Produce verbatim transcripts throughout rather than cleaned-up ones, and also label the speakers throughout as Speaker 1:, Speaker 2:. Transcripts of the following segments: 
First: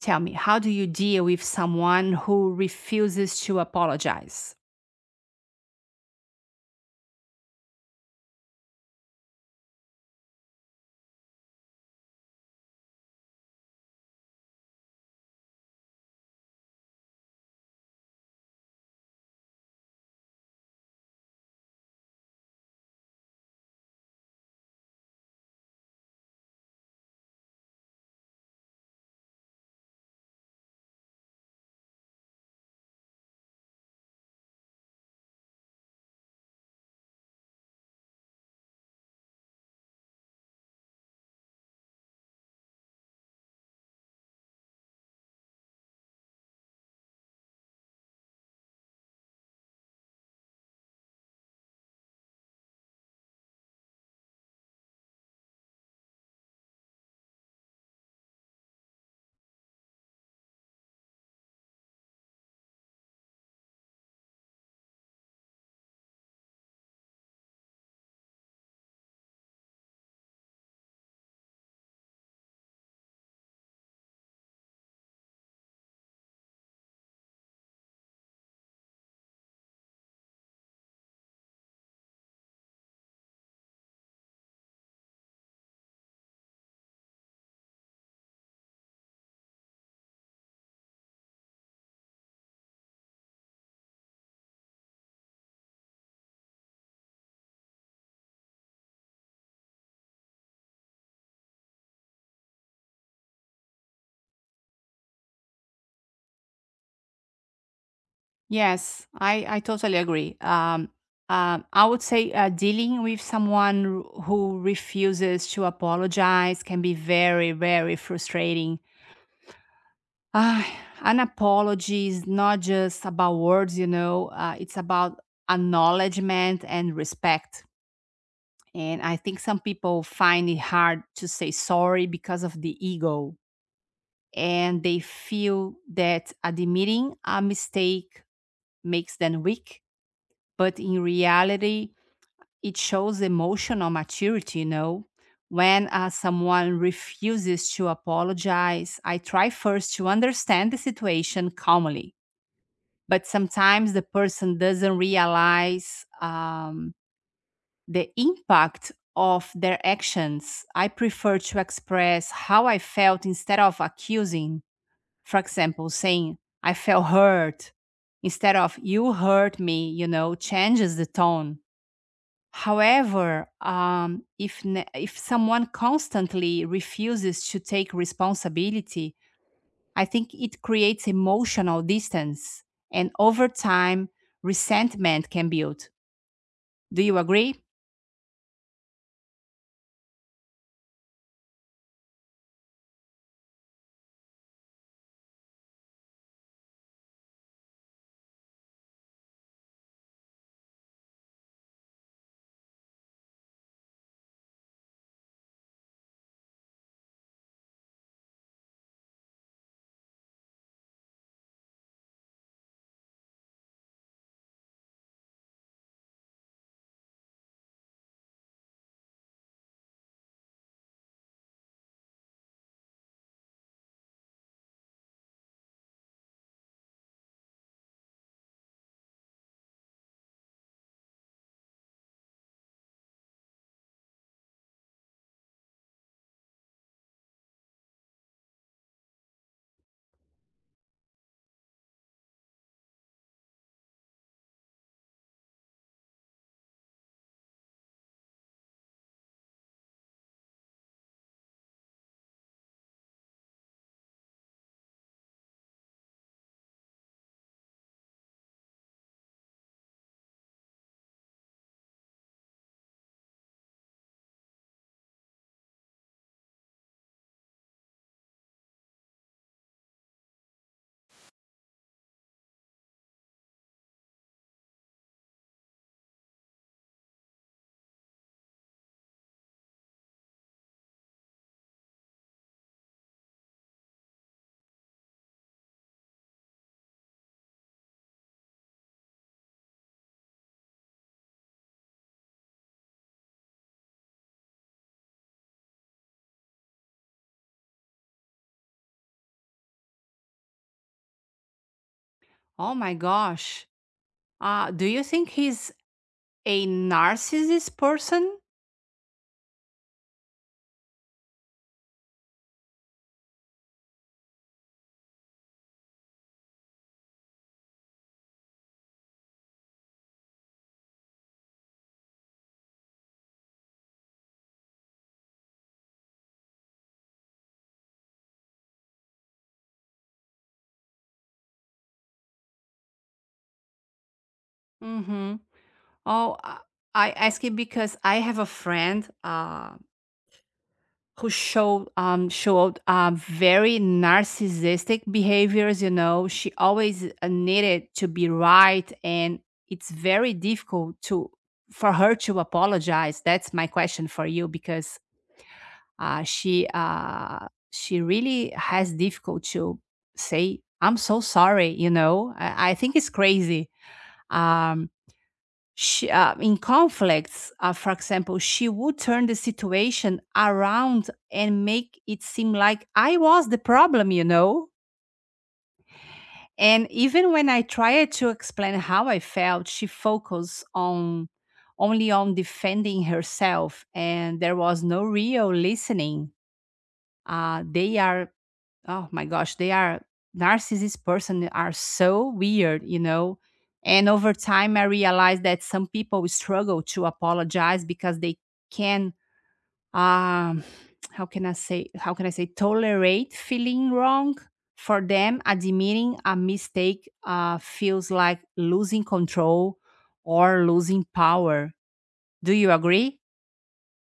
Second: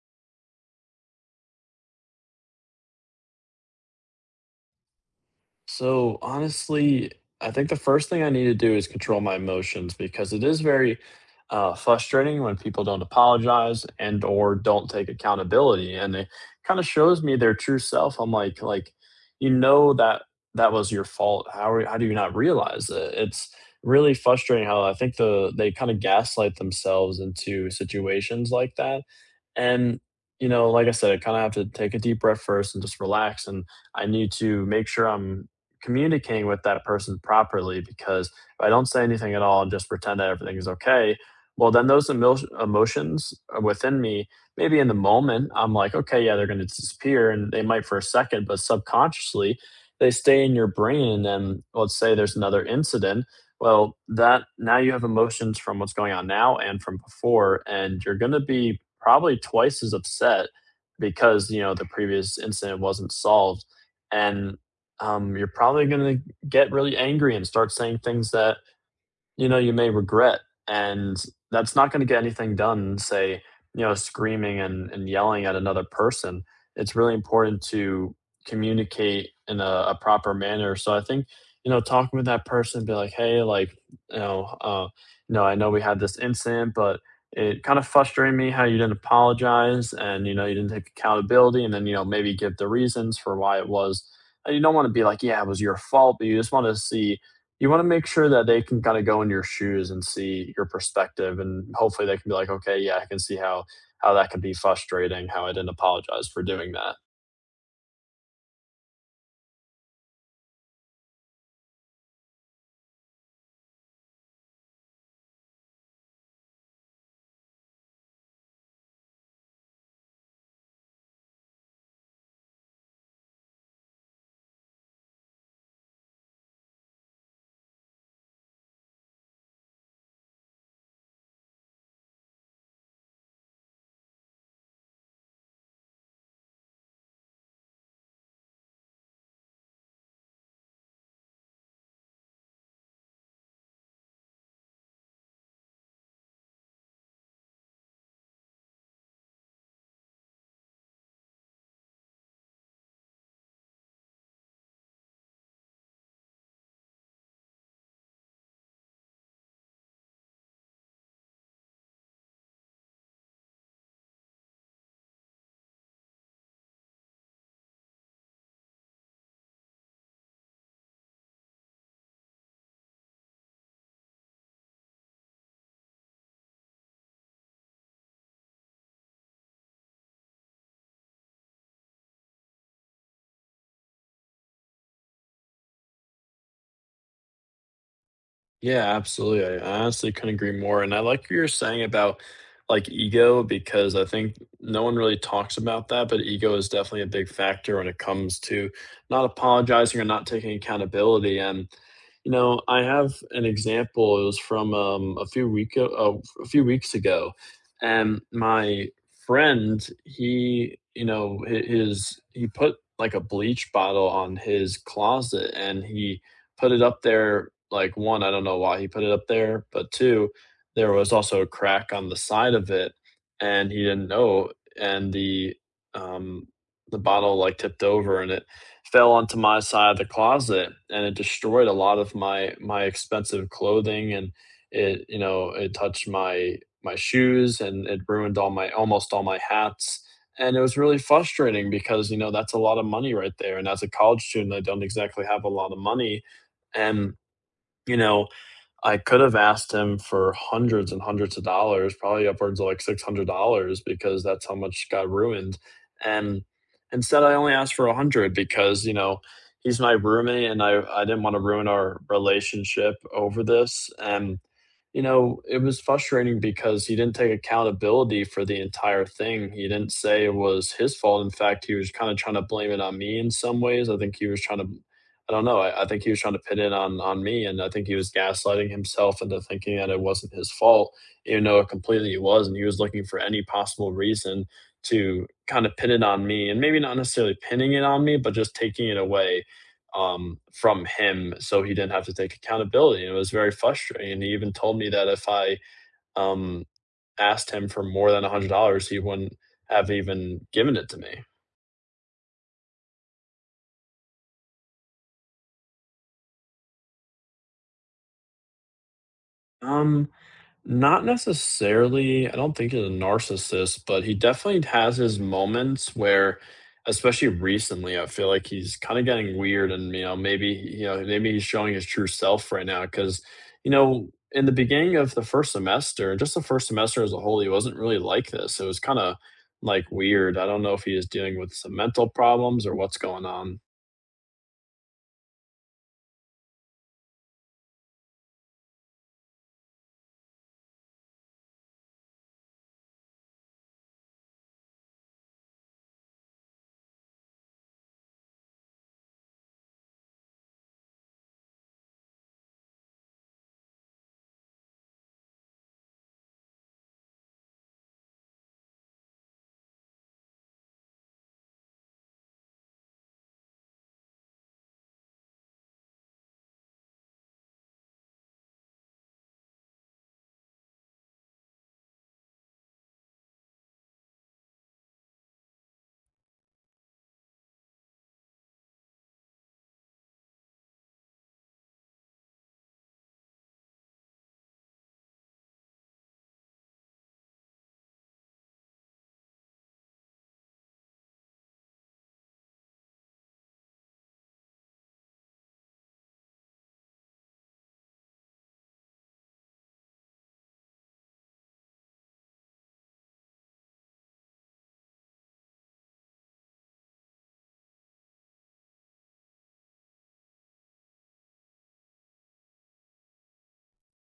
Speaker 1: Tell me, how do you deal with someone who refuses to apologize?
Speaker 2: So honestly, I think the first thing I need to do is control my emotions because it is very uh, frustrating when people don't apologize and or don't take accountability, and it kind of shows me their true self. I'm like, like you know that that was your fault. How are, how do you not realize it? It's really frustrating how I think the they kind of gaslight themselves into situations like that, and you know, like I said, I kind of have to take a deep breath first and just relax, and I need to make sure I'm communicating with that person properly because if I don't say anything at all and just pretend that everything is okay, well, then those emil- emotions uh, within me, maybe in the moment, I'm like, okay, yeah, they're going to disappear. And they might for a second, but subconsciously, they stay in your brain. And then let's say there's another incident. Well, that now you have emotions from what's going on now and from before. And you're going to be probably twice as upset because, you know, the previous incident wasn't solved. And um, You're probably going to get really angry and start saying things that you know, you may regret. And that's not going to get anything done, say, you know, screaming and, and yelling at another person. It's really important to communicate in a, a proper manner. So I think, you know, talking with that person, be like, hey, like, you know, uh, you know, I know we had this incident, but it kind of frustrated me how you didn't apologize and, you know, you didn't take accountability, and then, you know, maybe give the reasons for why it was. And you don't want to be like, yeah, it was your fault, but you just want to see you want to make sure that they can kind of go in your shoes and see your perspective, and hopefully they can be like, okay, yeah, I can see how how that could be frustrating how I didn't apologize for doing that.
Speaker 1: Yes, I, I totally agree. Um, uh, I would say uh, dealing with someone who refuses to apologize can be very, very frustrating. Ah, an apology is not just about words, you know, uh, it's about acknowledgement and respect. And I think some people find it hard to say sorry because of the ego, and they feel that admitting a mistake makes them weak. But in reality, it shows emotional maturity, you know. When uh, someone refuses to apologize, I try first to understand the situation calmly. But sometimes the person doesn't realize um, the impact of their actions. I prefer to express how I felt instead of accusing, for example, saying I felt hurt instead of you hurt me, you know, changes the tone. However, um, if ne- if someone constantly refuses to take responsibility, I think it creates emotional distance, and over time, resentment can build. Do you agree?
Speaker 2: Yeah, absolutely. I honestly couldn't agree more. And I like what you're saying about like ego, because I think no one really talks about that, but ego is definitely a big factor when it comes to not apologizing or not taking accountability. And you know, I have an example. It was from um, a few week a, a few weeks ago, and my friend, he, you know, hi- his he put like a bleach bottle on his closet, and he put it up there, like, one, I don't know why he put it up there, but two, there was also a crack on the side of it, and he didn't know, and the, um the bottle, like, tipped over, and it fell onto my side of the closet, and it destroyed a lot of my my expensive clothing, and it you know, it touched my my shoes, and it ruined all my almost all my hats, and it was really frustrating because, you know, that's a lot of money right there, and as a college student, I don't exactly have a lot of money and, you know, I could have asked him for hundreds and hundreds of dollars, probably upwards of like six hundred dollars because that's how much got ruined. And instead, I only asked for one hundred because, you know, he's my roommate and I, I didn't want to ruin our relationship over this. And you know, it was frustrating because he didn't take accountability for the entire thing. He didn't say it was his fault. In fact, he was kind of trying to blame it on me in some ways. I think he was trying to, I don't know, I, I think he was trying to pin it on on me, and I think he was gaslighting himself into thinking that it wasn't his fault, even though it completely was, and he was looking for any possible reason to kind of pin it on me, and maybe not necessarily pinning it on me, but just taking it away um, from him so he didn't have to take accountability. And it was very frustrating. And he even told me that if I um, asked him for more than one hundred dollars he wouldn't have even given it to me.
Speaker 1: Oh my gosh! Uh, do you think he's a narcissist person?
Speaker 2: Um, Not necessarily. I don't think he's a narcissist, but he definitely has his moments where, especially recently, I feel like he's kind of getting weird, and you know, maybe you know, maybe he's showing his true self right now. Because you know, in the beginning of the first semester, just the first semester as a whole, he wasn't really like this. It was kind of like weird. I don't know if he is dealing with some mental problems or what's going on.
Speaker 1: Mm-hmm. Oh, uh, I ask it because I have a friend uh, who showed um, showed uh, very narcissistic behaviors. You know, she always uh, needed to be right, and it's very difficult to, for her to apologize. That's my question for you because uh, she uh, she really has difficult to say I'm so sorry. You know, I, I think it's crazy. Um, she, uh, in conflicts, uh, for example, she would turn the situation around and make it seem like I was the problem, you know? And even when I tried to explain how I felt, she focused on, only on defending herself, and there was no real listening. Uh, they are, oh my gosh, they are narcissist person are so weird, you know. And over time, I realized that some people struggle to apologize because they can, um, how can I say, how can I say, tolerate feeling wrong. For them, admitting a mistake uh, feels like losing control or losing power. Do you agree?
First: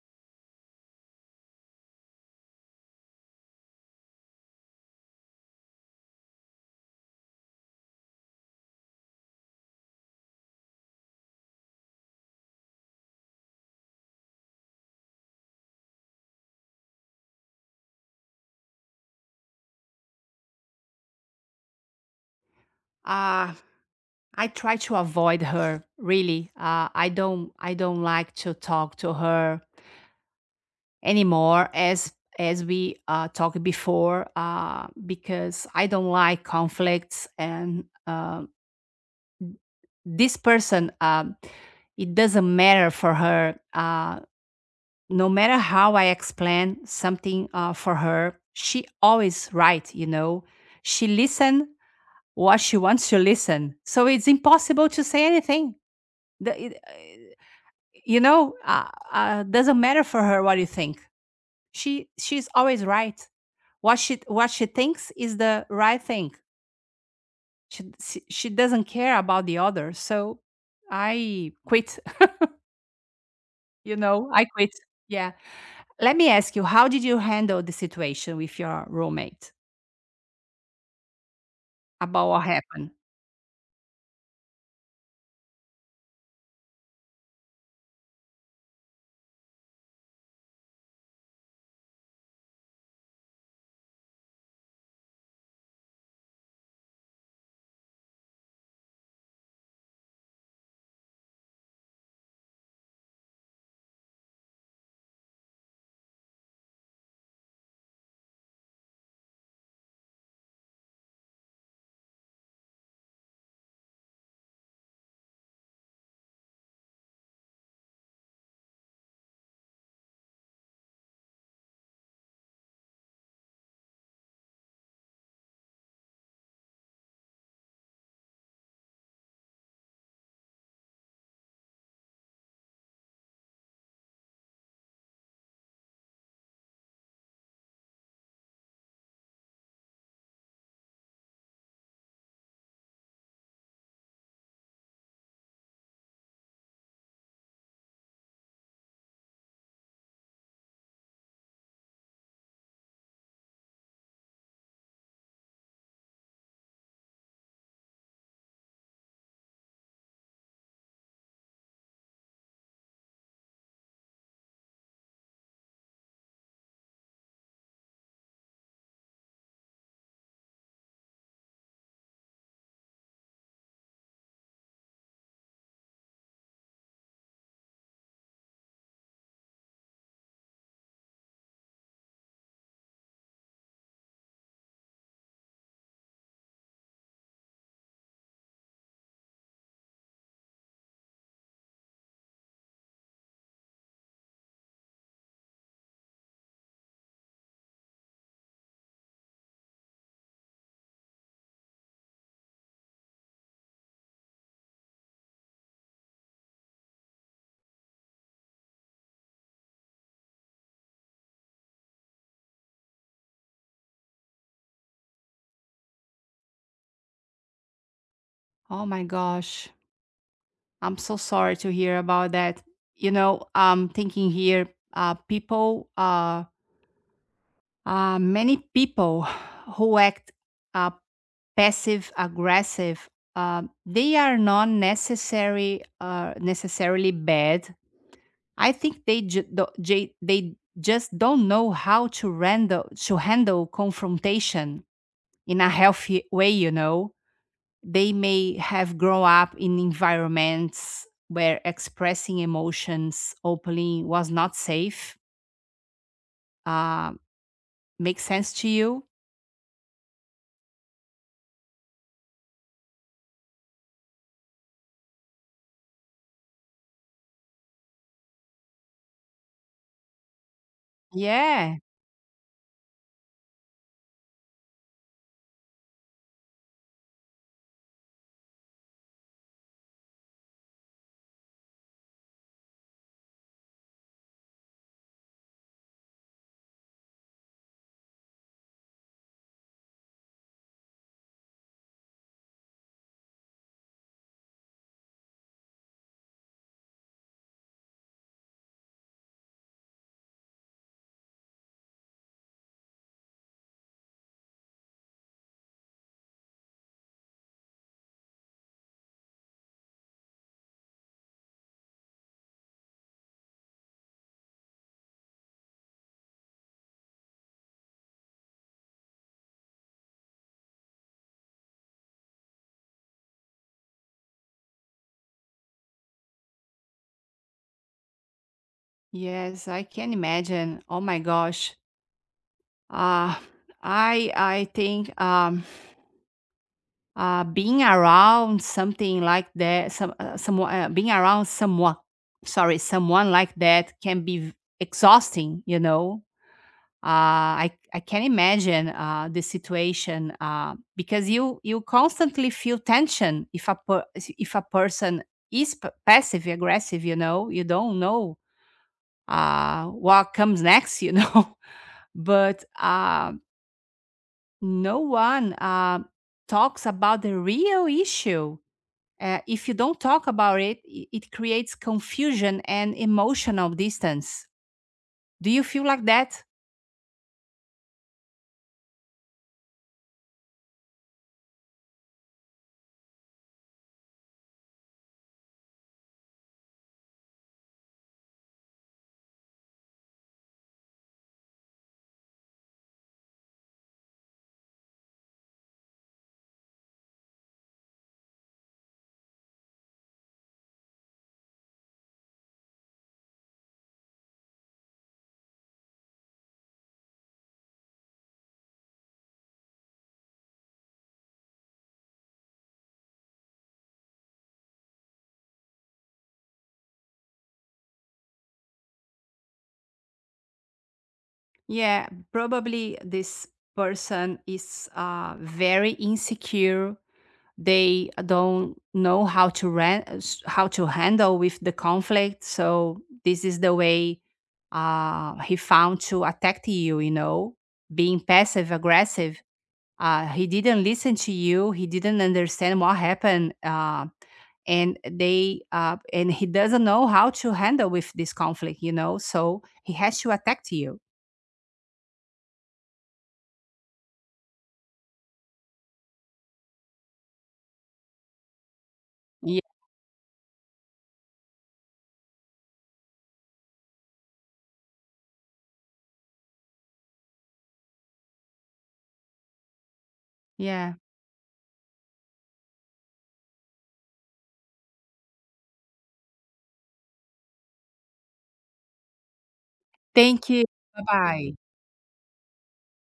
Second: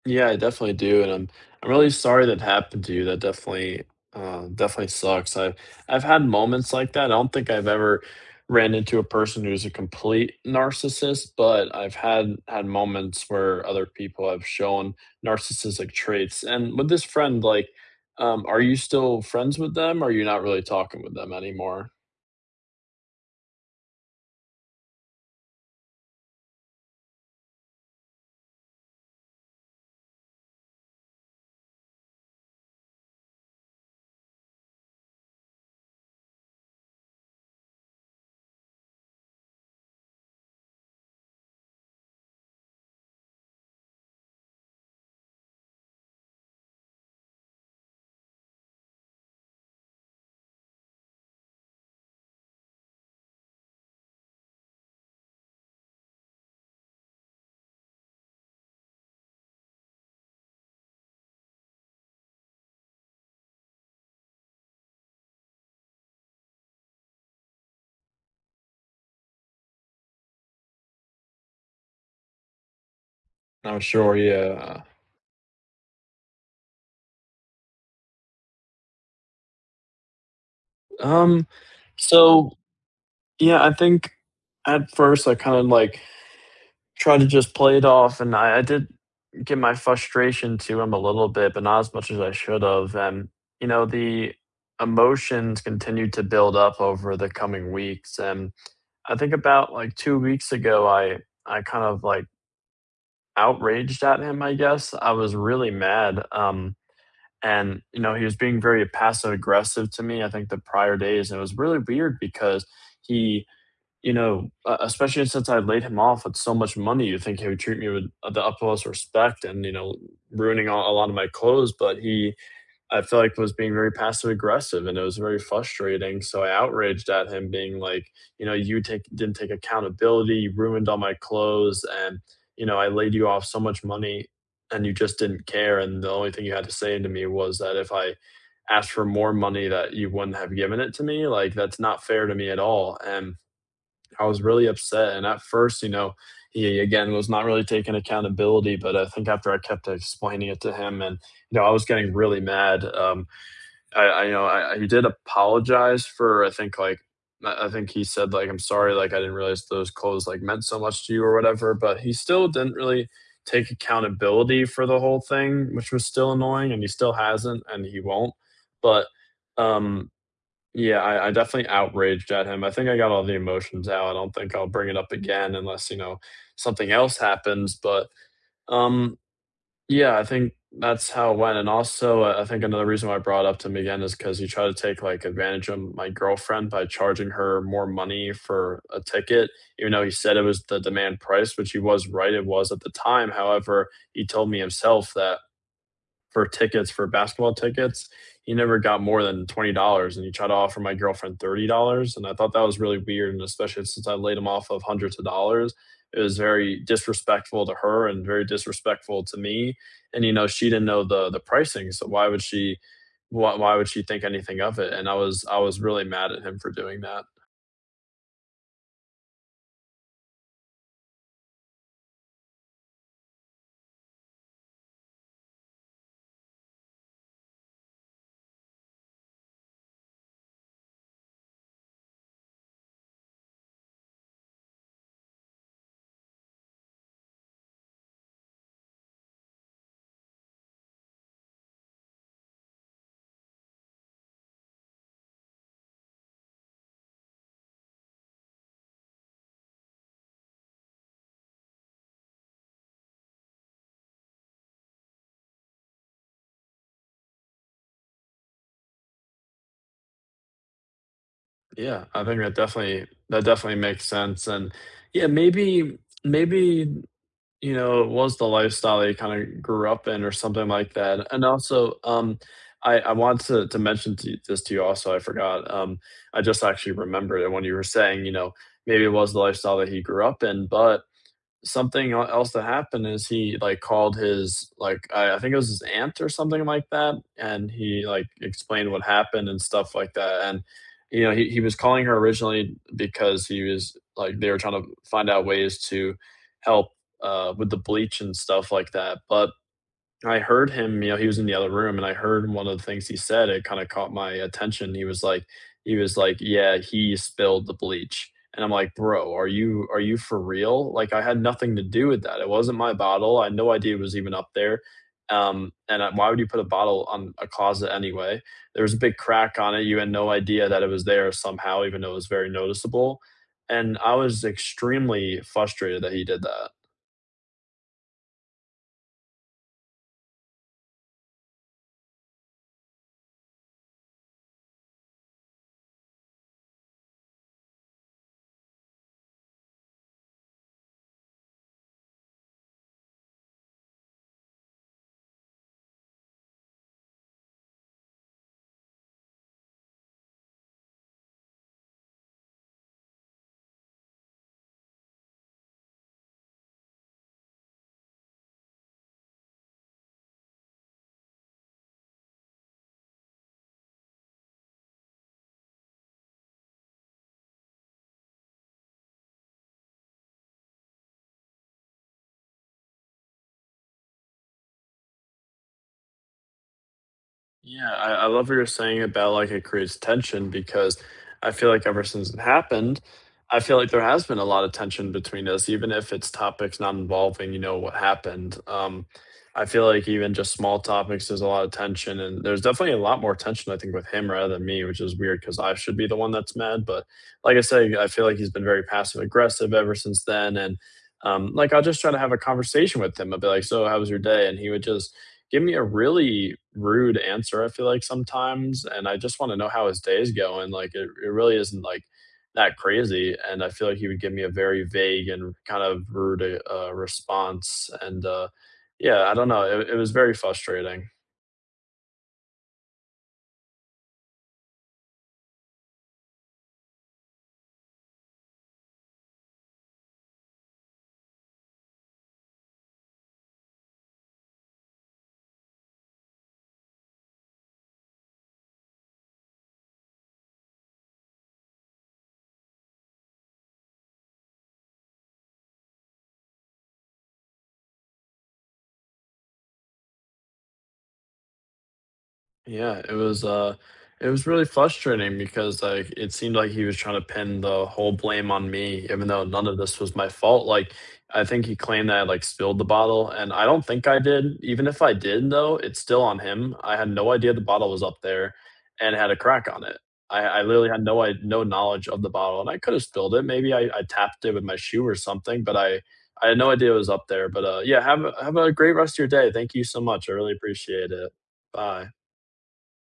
Speaker 2: Yeah, I definitely do, and I'm I'm really sorry that happened to you. That definitely, uh, definitely sucks. I've I've had moments like that. I don't think I've ever ran into a person who's a complete narcissist, but I've had had moments where other people have shown narcissistic traits. And with this friend, like, um, are you still friends with them? Or are you not really talking with them anymore?
Speaker 1: Uh, I try to avoid her. Really, uh, I don't. I don't like to talk to her anymore as as we uh, talked before uh, because I don't like conflicts, and uh, this person, um, it doesn't matter for her, uh, no matter how I explain something, uh, for her she always right, you know. She listen what she wants to listen, so it's impossible to say anything. the, it, uh, you know, uh, uh, doesn't matter for her what you think. She, she's always right. What she what she thinks is the right thing. She she she doesn't care about the others. So I quit,
Speaker 2: I'm
Speaker 1: you
Speaker 2: sure,
Speaker 1: know, I quit.
Speaker 2: yeah.
Speaker 1: Yeah. Let me ask you, how did you handle the situation with your roommate
Speaker 2: Um,
Speaker 1: about what
Speaker 2: so
Speaker 1: happened?
Speaker 2: yeah, I think at first I kind of like try to just play it off, and I, I did get my frustration to him a little bit, but not as much as I should have. And you know, the emotions continued to build up over the coming weeks, and I think about like two weeks ago, I I kind of like outraged at him. I guess I was really mad. Um, and you know, he was being very passive aggressive to me, I think, the prior days, and it was really weird because he you know, uh, especially since I laid him off with so much money, you think he would treat me with uh, the utmost respect and, you know, ruining a a lot of my clothes, but he, I feel like, was being very passive aggressive, and it was very frustrating, so I outraged at him being like, "You know, you take didn't take accountability, you ruined all my clothes, and, you know, I laid you off so much money, and you just didn't care, and the only thing you had to say to me was that if I asked for more money that you wouldn't have given it to me, like, that's not fair to me at all." And I was really upset. And at first, you know, he again was not really taking accountability. But I think after I kept explaining it to him, and you know, I was getting really mad. Um, I, I you know I, he did apologize for I think like I I think he said like I'm sorry, like I didn't realize those clothes like meant so much to you or whatever. But he still didn't really take accountability for the whole thing, which was still annoying, and he still hasn't, and he won't. But um yeah, I, I definitely outraged at him. I think I got all the emotions out. I don't think I'll bring it up again unless, you know, something else happens. But um yeah, I think that's how it went. And also I I think another reason why I brought it up to him again is because he tried to take like advantage of my girlfriend by charging her more money for a ticket, even though he said it was the demand price, which he was right, it was at the time. However, he told me himself that for tickets for basketball tickets, he never got more than twenty dollars, and he tried to offer my girlfriend thirty dollars, and I thought that was really weird, and especially since I laid him off of hundreds of dollars, it was very disrespectful to her and very disrespectful to me. And you know, she didn't know the the pricing, so why would she? Why, why would she think anything of it? And I was I was really mad at him for doing that.
Speaker 1: Oh my gosh. I'm so sorry to hear about that. You know, I'm thinking here, uh, people uh uh, many people who act uh, passive aggressive, uh, they are not necessary uh, necessarily bad. I think they ju- do- j- they just don't know how to handle to handle confrontation in a healthy way, you know. They may have grown up in environments where expressing emotions openly was not safe. uh, Makes sense to you?
Speaker 2: Yeah, I think that definitely that definitely makes sense. And yeah, maybe maybe you know, it was the lifestyle that you kinda grew up in or something like that, and
Speaker 1: Yeah.
Speaker 2: also, um, I I want to to mention to this to you also, I forgot, um, I just actually remembered it when you were saying, you know, maybe it was the lifestyle that he grew up in, but something el else that happened is he, like, called his, like, I I think it was his aunt or something like that, and he, like, explained what happened and stuff like that, and, you know, he he was calling her originally because he was like, they were trying to find out ways to help, uh, with the bleach and stuff like that, but I heard him, you know, he was in the other room, and I heard one of the things he said, it kinda caught my attention. He was like he was like, "Yeah, he spilled the bleach." And I'm like, "Bro, are you are you for real?" Like, I had nothing to do with that. It wasn't my bottle. I had no idea it was even up there. Um, and I why would you put a bottle on a closet anyway? There was a big crack on it. You had no idea that it was there somehow, even though it was very noticeable. And I was extremely frustrated that he did that.
Speaker 1: Yes, I can imagine. Oh my gosh. Uh, I I think um, uh, being around something like that, some uh, someone uh, being around someone, sorry, someone like that can be v- exhausting. You know, uh, I I can imagine uh, the situation uh, because you you constantly feel tension if a per if a person is p- passive aggressive. You know, you don't know uh, what comes next. You know. But uh, no one uh, talks about the real issue. Uh, if you don't talk about it, i- it creates confusion and emotional distance. Do you feel like that?
Speaker 2: Yeah, I, I love what you're saying about like it creates tension because I feel like ever since it happened, I feel like there has been a lot of tension between us, even if it's topics not involving, you know, what happened. Um, I feel like even just small topics, there's a lot of tension, and there's definitely a lot more tension, I think, with him rather than me, which is weird because I should be the one that's mad. But like I say, I feel like he's been very passive aggressive ever since then. And um, like I'll just try to have a conversation with him. I'll be like, so, how was your day? And he would just give me a really rude answer, I feel like sometimes, and I just wanna know how his day is going, like, it it really isn't, like, that crazy, and I feel like he would give me a very vague and kind of rude, uh, response, and, uh, yeah, I don't know, it it was very frustrating.
Speaker 1: Yeah, probably this person is uh, very insecure. They don't know how to ran- uh, s- how to handle with the conflict, so this is the way uh, he found to attack you, you know, being passive aggressive. Uh, he didn't listen to you, he didn't understand what happened, uh, and they uh, and he doesn't know how to handle with this conflict, you know, so he has to attack you.
Speaker 2: Yeah, it was uh it was really frustrating because like it seemed like he was trying to pin the whole blame on me, even though
Speaker 1: Yeah.
Speaker 2: none of this was my fault. Like I think he claimed that I like spilled the bottle, and I don't think I did. Even if I did though, it's still on him. I had no idea the bottle was up there and had a crack on it. I, I literally
Speaker 1: Yeah,
Speaker 2: had no I no knowledge of the bottle and I could have spilled it. Maybe I, I tapped it with my shoe or something, but I I had no idea it was up there. But uh yeah, have a have a great rest of your day. Thank you so much. I
Speaker 1: thank
Speaker 2: really
Speaker 1: you. Bye
Speaker 2: appreciate it.
Speaker 1: bye.
Speaker 2: Bye.